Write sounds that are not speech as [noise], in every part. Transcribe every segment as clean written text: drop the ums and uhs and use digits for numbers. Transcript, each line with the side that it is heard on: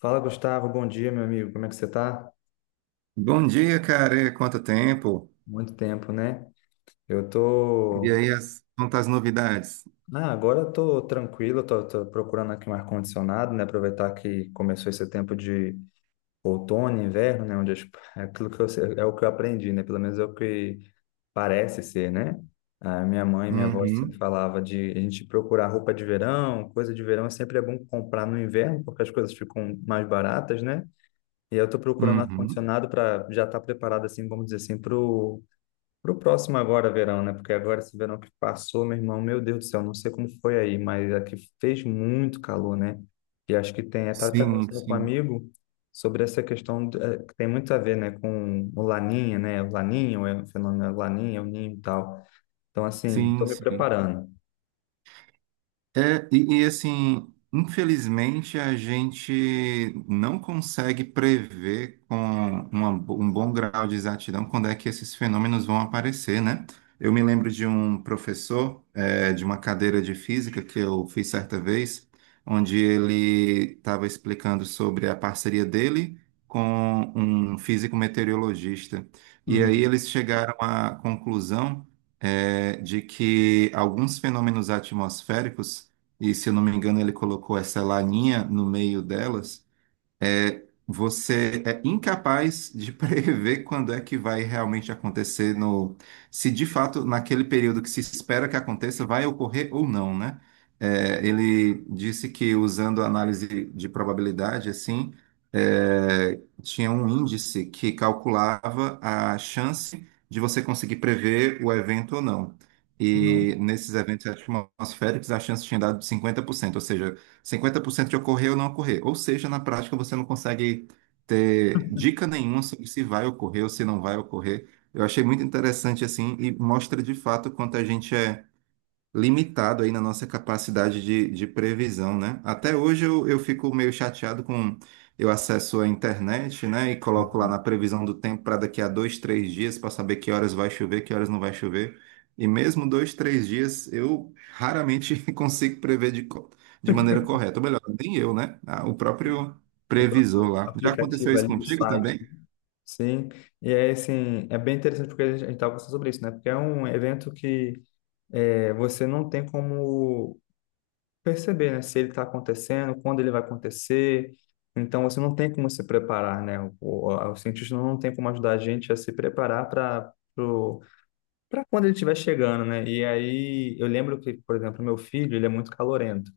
left: Fala, Gustavo. Bom dia, meu amigo. Como é que você tá?
right: Bom dia, cara. Quanto tempo?
left: Muito tempo, né? Eu
right: E
left: tô.
right: aí, quantas novidades?
left: Ah, agora eu tô tranquilo, tô procurando aqui um ar-condicionado, né? Aproveitar que começou esse tempo de outono, inverno, né? É aquilo que é o que eu aprendi, né? Pelo menos é o que parece ser, né? A minha mãe e minha avó sempre
right: Uhum,
left: falava de a gente procurar roupa de verão, coisa de verão, é sempre é bom comprar no inverno, porque as coisas ficam mais baratas, né? E eu tô procurando um
right: uhum.
left: ar-condicionado para já estar preparado, assim, vamos dizer assim, para pro próximo agora, verão, né? Porque agora esse verão que passou, meu irmão, meu Deus do céu, não sei como foi aí, mas aqui fez muito calor, né? E acho que tem, eu tava até
right: Sim,
left: conversando com um
right: sim,
left: amigo sobre essa questão, que tem muito a ver, né, com o Laninha, né? O Laninho, é o fenômeno Laninha, é o Ninho e tal. Então, assim, estou
right: sim,
left: me
right: sim.
left: preparando.
right: Assim, infelizmente a gente não consegue prever com um bom grau de exatidão quando é que esses fenômenos vão aparecer, né? Eu me lembro de um professor, de uma cadeira de física que eu fiz certa vez, onde ele estava explicando sobre a parceria dele com um físico meteorologista. E aí
left: Uhum.
right: eles chegaram à conclusão, de que alguns fenômenos atmosféricos e se eu não me engano, ele colocou essa laninha no meio delas você é incapaz de [laughs] prever quando é que vai realmente acontecer se de fato naquele período que se espera que aconteça vai ocorrer ou não, né? Ele disse que usando a análise de probabilidade, assim, tinha um índice que calculava a chance de você conseguir prever o evento ou não.
left: Nossa.
right: E nesses eventos atmosféricos, a chance tinha dado 50%, ou seja, 50% de ocorrer ou não ocorrer. Ou seja, na prática você não consegue ter dica nenhuma sobre se vai ocorrer ou se não vai ocorrer. Eu achei muito interessante assim e mostra de fato quanto a gente é limitado aí na nossa capacidade de previsão, né? Até hoje eu fico meio chateado com... Eu acesso a internet, né, e coloco lá
left: Uhum.
right: na previsão do tempo para daqui a dois, três dias para saber que horas vai chover, que horas não vai chover. E mesmo dois, três dias, eu raramente [laughs] consigo prever de maneira correta. Ou melhor, nem eu, né? Ah, o próprio
left: O
right: previsor
left: próprio
right: lá. Já aconteceu
left: aplicativo
right: isso
left: ali, o
right: contigo
left: site.
right: também?
left: Sim, e é assim, é bem interessante porque a gente estava conversando sobre isso, né? Porque é um evento que é, você não tem como perceber, né, se ele está acontecendo, quando ele vai acontecer. Então, você não tem como se preparar, né? O cientista não tem como ajudar a gente a se preparar para quando ele estiver chegando, né? E aí, eu lembro que, por exemplo, meu filho, ele é muito calorento.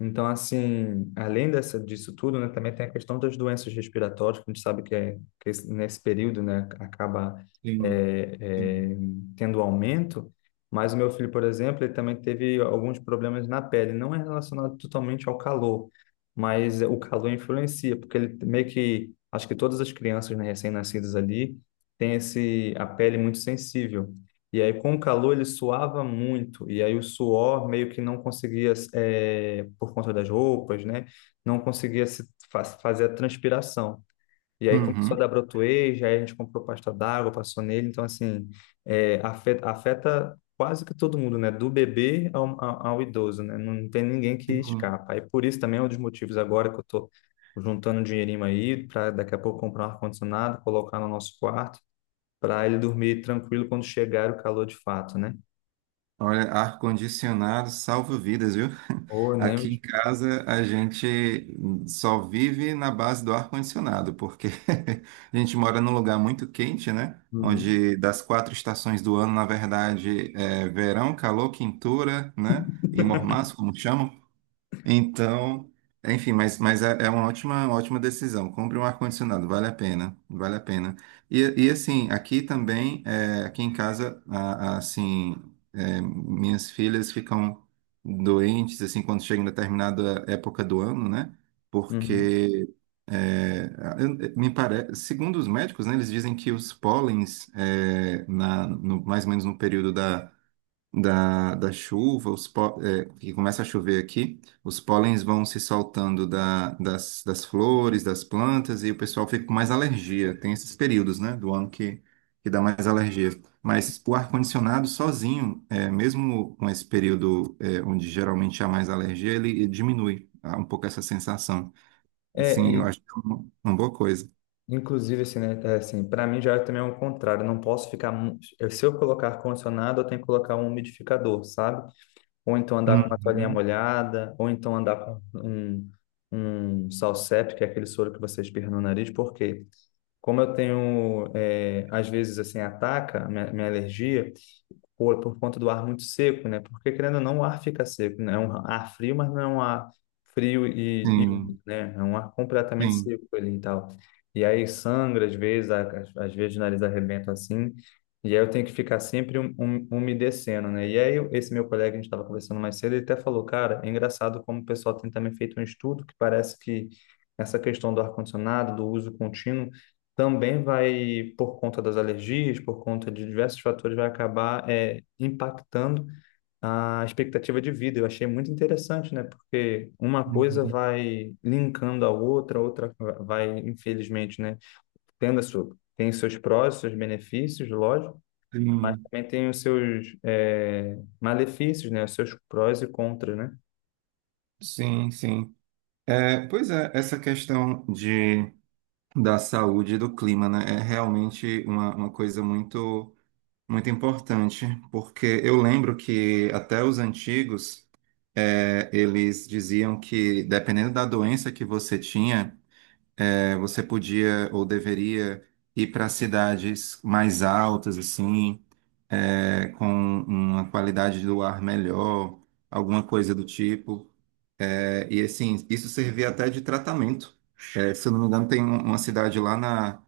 left: Então, assim, além dessa, disso tudo, né, também tem a questão das doenças respiratórias, que a gente sabe que, é, que nesse período, né, acaba
right: Sim.
left: é,
right: Sim.
left: é, tendo aumento. Mas o meu filho, por exemplo, ele também teve alguns problemas na pele. Não é relacionado totalmente ao calor, mas o calor influencia, porque ele meio que, acho que todas as crianças, né, recém-nascidas ali, têm esse, a pele muito sensível. E aí, com o calor, ele suava muito. E aí, o suor meio que não conseguia, é, por conta das roupas, né? Não conseguia se fazer a transpiração. E aí começou a dar
right: Uhum.
left: brotoeja, aí a gente comprou pasta d'água, passou nele. Então, assim, é, afeta quase que todo mundo, né? Do bebê ao idoso, né? Não tem ninguém que
right: Sim.
left: escapa. Aí, por isso também é um dos motivos agora que eu tô juntando um dinheirinho aí para daqui a pouco comprar um ar-condicionado, colocar no nosso quarto para ele dormir tranquilo quando chegar o calor de fato, né?
right: Olha, ar-condicionado salva vidas, viu? [laughs]
left: Ou nem.
right: Aqui em casa a gente só vive na base do ar-condicionado, porque [laughs] a gente mora num lugar muito quente, né?
left: Uhum.
right: Onde das quatro estações do ano, na verdade, é verão, calor, quintura, né? E
left: [laughs]
right: mormaço, como chamam. Então, enfim, mas, é uma ótima decisão. Compre um ar-condicionado, vale a pena, vale a pena. E assim, aqui também, aqui em casa, assim, minhas filhas ficam doentes, assim, quando chega em determinada época do ano, né?
left: Uhum.
right: Porque, é, me parece, segundo os médicos, né, eles dizem que os pólens, é, na, no, mais ou menos no período da chuva, que começa a chover aqui, os pólens vão se soltando das flores, das plantas, e o pessoal fica com mais alergia. Tem esses períodos, né, do ano que dá mais alergia. Mas o ar-condicionado sozinho, mesmo com esse período, onde geralmente há mais alergia, ele diminui um pouco essa sensação.
left: É,
right: Sim, eu
left: e
right: acho que é uma boa coisa.
left: inclusive assim, né, é assim, para mim já também é o contrário, eu não posso ficar, se eu colocar ar-condicionado, eu tenho que colocar um umidificador, sabe? Ou então andar com uma toalhinha
right: Uhum.
left: molhada, ou então andar com um Salsep, que é aquele soro que você espirra no nariz, porque como eu tenho, é, às vezes assim, ataca a minha alergia, por conta do ar muito seco, né? Porque querendo ou não, o ar fica seco, né? É um ar frio, mas não é um ar frio e
right: Sim,
left: úmido, né? É um ar completamente
right: sim.
left: seco ali e tal. E aí sangra às vezes, às vezes o nariz arrebenta assim. E aí eu tenho que ficar sempre umedecendo, né? E aí esse meu colega, a gente estava conversando mais cedo, ele até falou, cara, é engraçado como o pessoal tem também feito um estudo que parece que essa questão do ar-condicionado, do uso contínuo, também vai, por conta das alergias, por conta de diversos fatores, vai acabar é, impactando a expectativa de vida. Eu achei muito interessante, né? Porque uma coisa
right: Uhum.
left: vai linkando a outra vai, infelizmente, né? Tendo a sua, tem seus prós, seus benefícios, lógico, mas também tem os seus é, malefícios, né? Os seus prós e contras, né?
right: Sim, sim, sim. É, pois é, essa questão da saúde e do clima, né, é realmente uma coisa muito importante, porque eu lembro que até os antigos, eles diziam que dependendo da doença que você tinha, você podia ou deveria ir para cidades mais altas, assim, com uma qualidade do ar melhor, alguma coisa do tipo. É, e assim, isso servia até de tratamento. É, se eu não me engano, tem uma cidade lá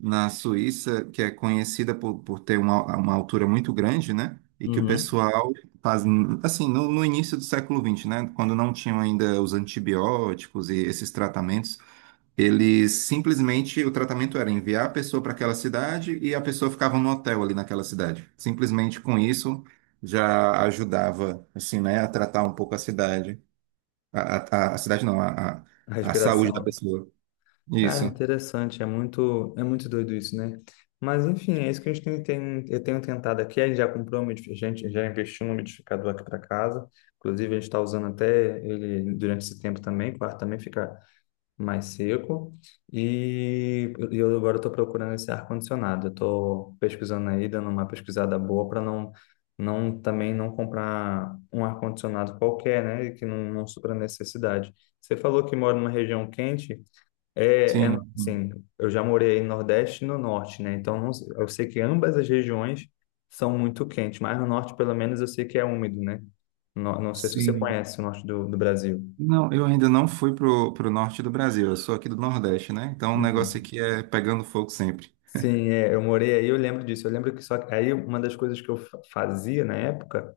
right: na Suíça que é conhecida por ter uma altura muito grande, né? E que o
left: Uhum.
right: pessoal faz, assim, no início do século XX, né? Quando não tinham ainda os antibióticos e esses tratamentos, eles simplesmente, o tratamento era enviar a pessoa para aquela cidade e a pessoa ficava no hotel ali naquela cidade. Simplesmente com isso já ajudava, assim, né, a tratar um pouco a cidade. A cidade não,
left: A
right: a saúde da
left: respiração.
right: pessoa.
left: Ah,
right: Isso.
left: interessante, é muito doido isso, né? Mas enfim, é isso que a gente tem, eu tenho tentado aqui, a gente já comprou, a gente já investiu no umidificador aqui para casa, inclusive a gente está usando até ele durante esse tempo também, o quarto também fica mais seco, e eu agora estou procurando esse ar-condicionado, eu estou pesquisando aí, dando uma pesquisada boa para não, também não comprar um ar-condicionado qualquer, né, e que não supra a necessidade. Você falou que mora numa região quente,
right: Sim,
left: assim, eu já morei no Nordeste e no Norte, né? Eu sei que ambas as regiões são muito quentes, mas no Norte, pelo menos, eu sei que é úmido, né? Não sei se você
right: sim.
left: conhece o Norte do Brasil.
right: Não, eu ainda não fui pro norte do Brasil, eu sou aqui do Nordeste, né? Então o negócio
left: Uhum.
right: aqui é pegando fogo sempre.
left: Sim, é, eu morei aí, eu lembro disso. Eu lembro que só que aí uma das coisas que eu fazia na época,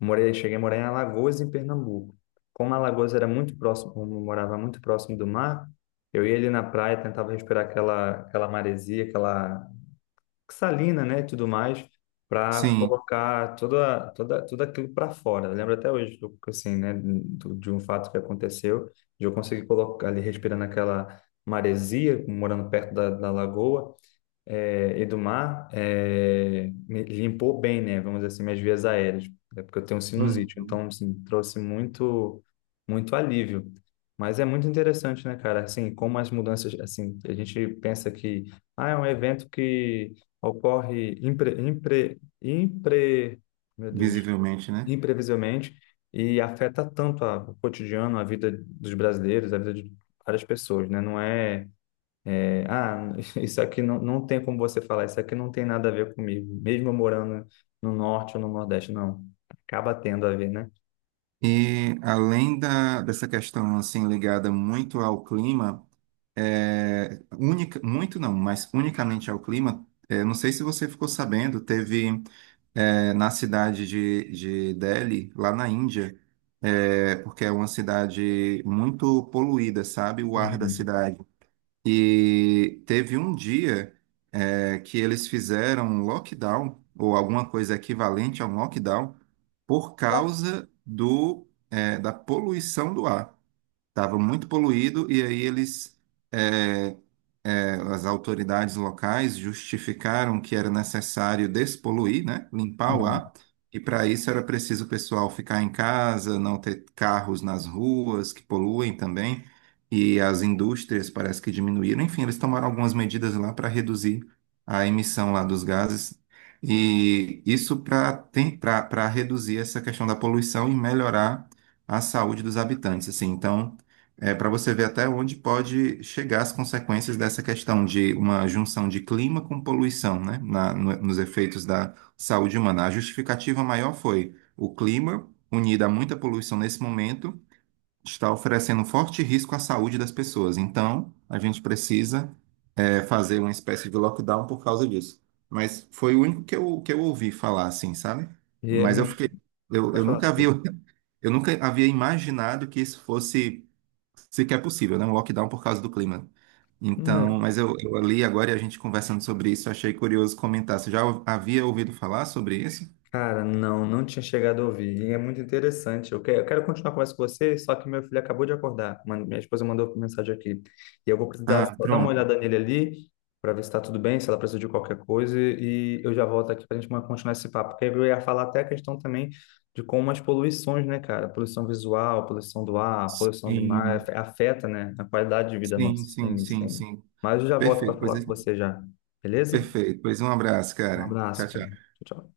left: morei, cheguei a morar em Alagoas, em Pernambuco. Como Alagoas era muito próximo, como eu morava muito próximo do mar, eu ia ali na praia, tentava respirar aquela maresia, aquela salina, né, e tudo mais, para
right: Sim,
left: colocar tudo aquilo para fora. Eu lembro até hoje, assim, né, de um fato que aconteceu, de eu conseguir colocar ali respirando aquela maresia, morando perto da lagoa, é, Edumar é, me limpou bem, né? Vamos dizer assim, minhas vias aéreas, é porque eu tenho sinusite,
right: uhum.
left: então assim, trouxe muito, muito alívio. Mas é muito interessante, né, cara? Assim, como as mudanças, assim, a gente pensa que ah, é um evento que ocorre meu Deus,
right: Visivelmente, né?
left: imprevisivelmente e afeta tanto o cotidiano, a vida dos brasileiros, a vida de várias pessoas, né? Não é é, ah, [laughs] isso aqui não tem como você falar, isso aqui não tem nada a ver comigo, mesmo eu morando no norte ou no nordeste, não. Acaba tendo a ver, né?
right: E além dessa questão assim ligada muito ao clima, é, única, muito não, mas unicamente ao clima, é, não sei se você ficou sabendo, teve. É, na cidade de Delhi, lá na Índia, é, porque é uma cidade muito poluída, sabe? O ar da
left: Uhum.
right: cidade. E teve um dia, que eles fizeram um lockdown, ou alguma coisa equivalente a um lockdown, por causa da poluição do ar. Estava muito poluído e aí eles. é, As autoridades locais justificaram que era necessário despoluir, né, limpar
left: Uhum.
right: o
left: Uhum.
right: ar, e para isso era preciso o pessoal ficar em casa, não ter carros nas ruas que poluem também, e as indústrias parece que diminuíram. Enfim, eles tomaram algumas medidas lá para reduzir a emissão lá dos gases. E isso para reduzir essa questão da poluição e melhorar a saúde dos habitantes. Assim, então, é, para você ver até onde pode chegar as consequências dessa questão de uma junção de clima com poluição, né, nos efeitos da saúde humana. A justificativa maior foi o clima, unido a muita poluição nesse momento, está oferecendo forte risco à saúde das pessoas. Então, a gente precisa, é, fazer uma espécie de lockdown por causa disso. Mas foi o único que que eu ouvi falar, assim, sabe?
left: E é
right: Mas eu
left: muito.
right: fiquei, eu
left: Pode falar,
right: nunca havia
left: desculpa.
right: [laughs] eu nunca havia imaginado que isso fosse sequer possível, né? Um lockdown por causa do clima. Então, mas eu li agora e a gente conversando sobre isso, achei curioso comentar. Você já havia ouvido falar sobre isso?
left: Cara, não, não tinha chegado a ouvir. E é muito interessante. Eu quero continuar a conversa com você, só que meu filho acabou de acordar. Minha esposa mandou mensagem aqui. E eu vou precisar
right: Ah,
left: só dar uma
right: pronto.
left: olhada nele ali, para ver se está tudo bem, se ela precisa de qualquer coisa. E eu já volto aqui para a gente continuar esse papo. Porque eu ia falar até a questão também de como as poluições, né, cara? Poluição visual, poluição do ar, poluição do mar,
right: Sim,
left: afeta, né, a qualidade de vida nossa.
right: sim, sim,
left: Sim,
right: sim,
left: sim.
right: sim.
left: Mas eu já volto para
right: Perfeito, pois,
left: falar com você já. Beleza?
right: perfeito. Pois um abraço,
left: Um
right: cara. Tchau,
left: abraço, cara.
right: tchau.
left: Tchau, tchau.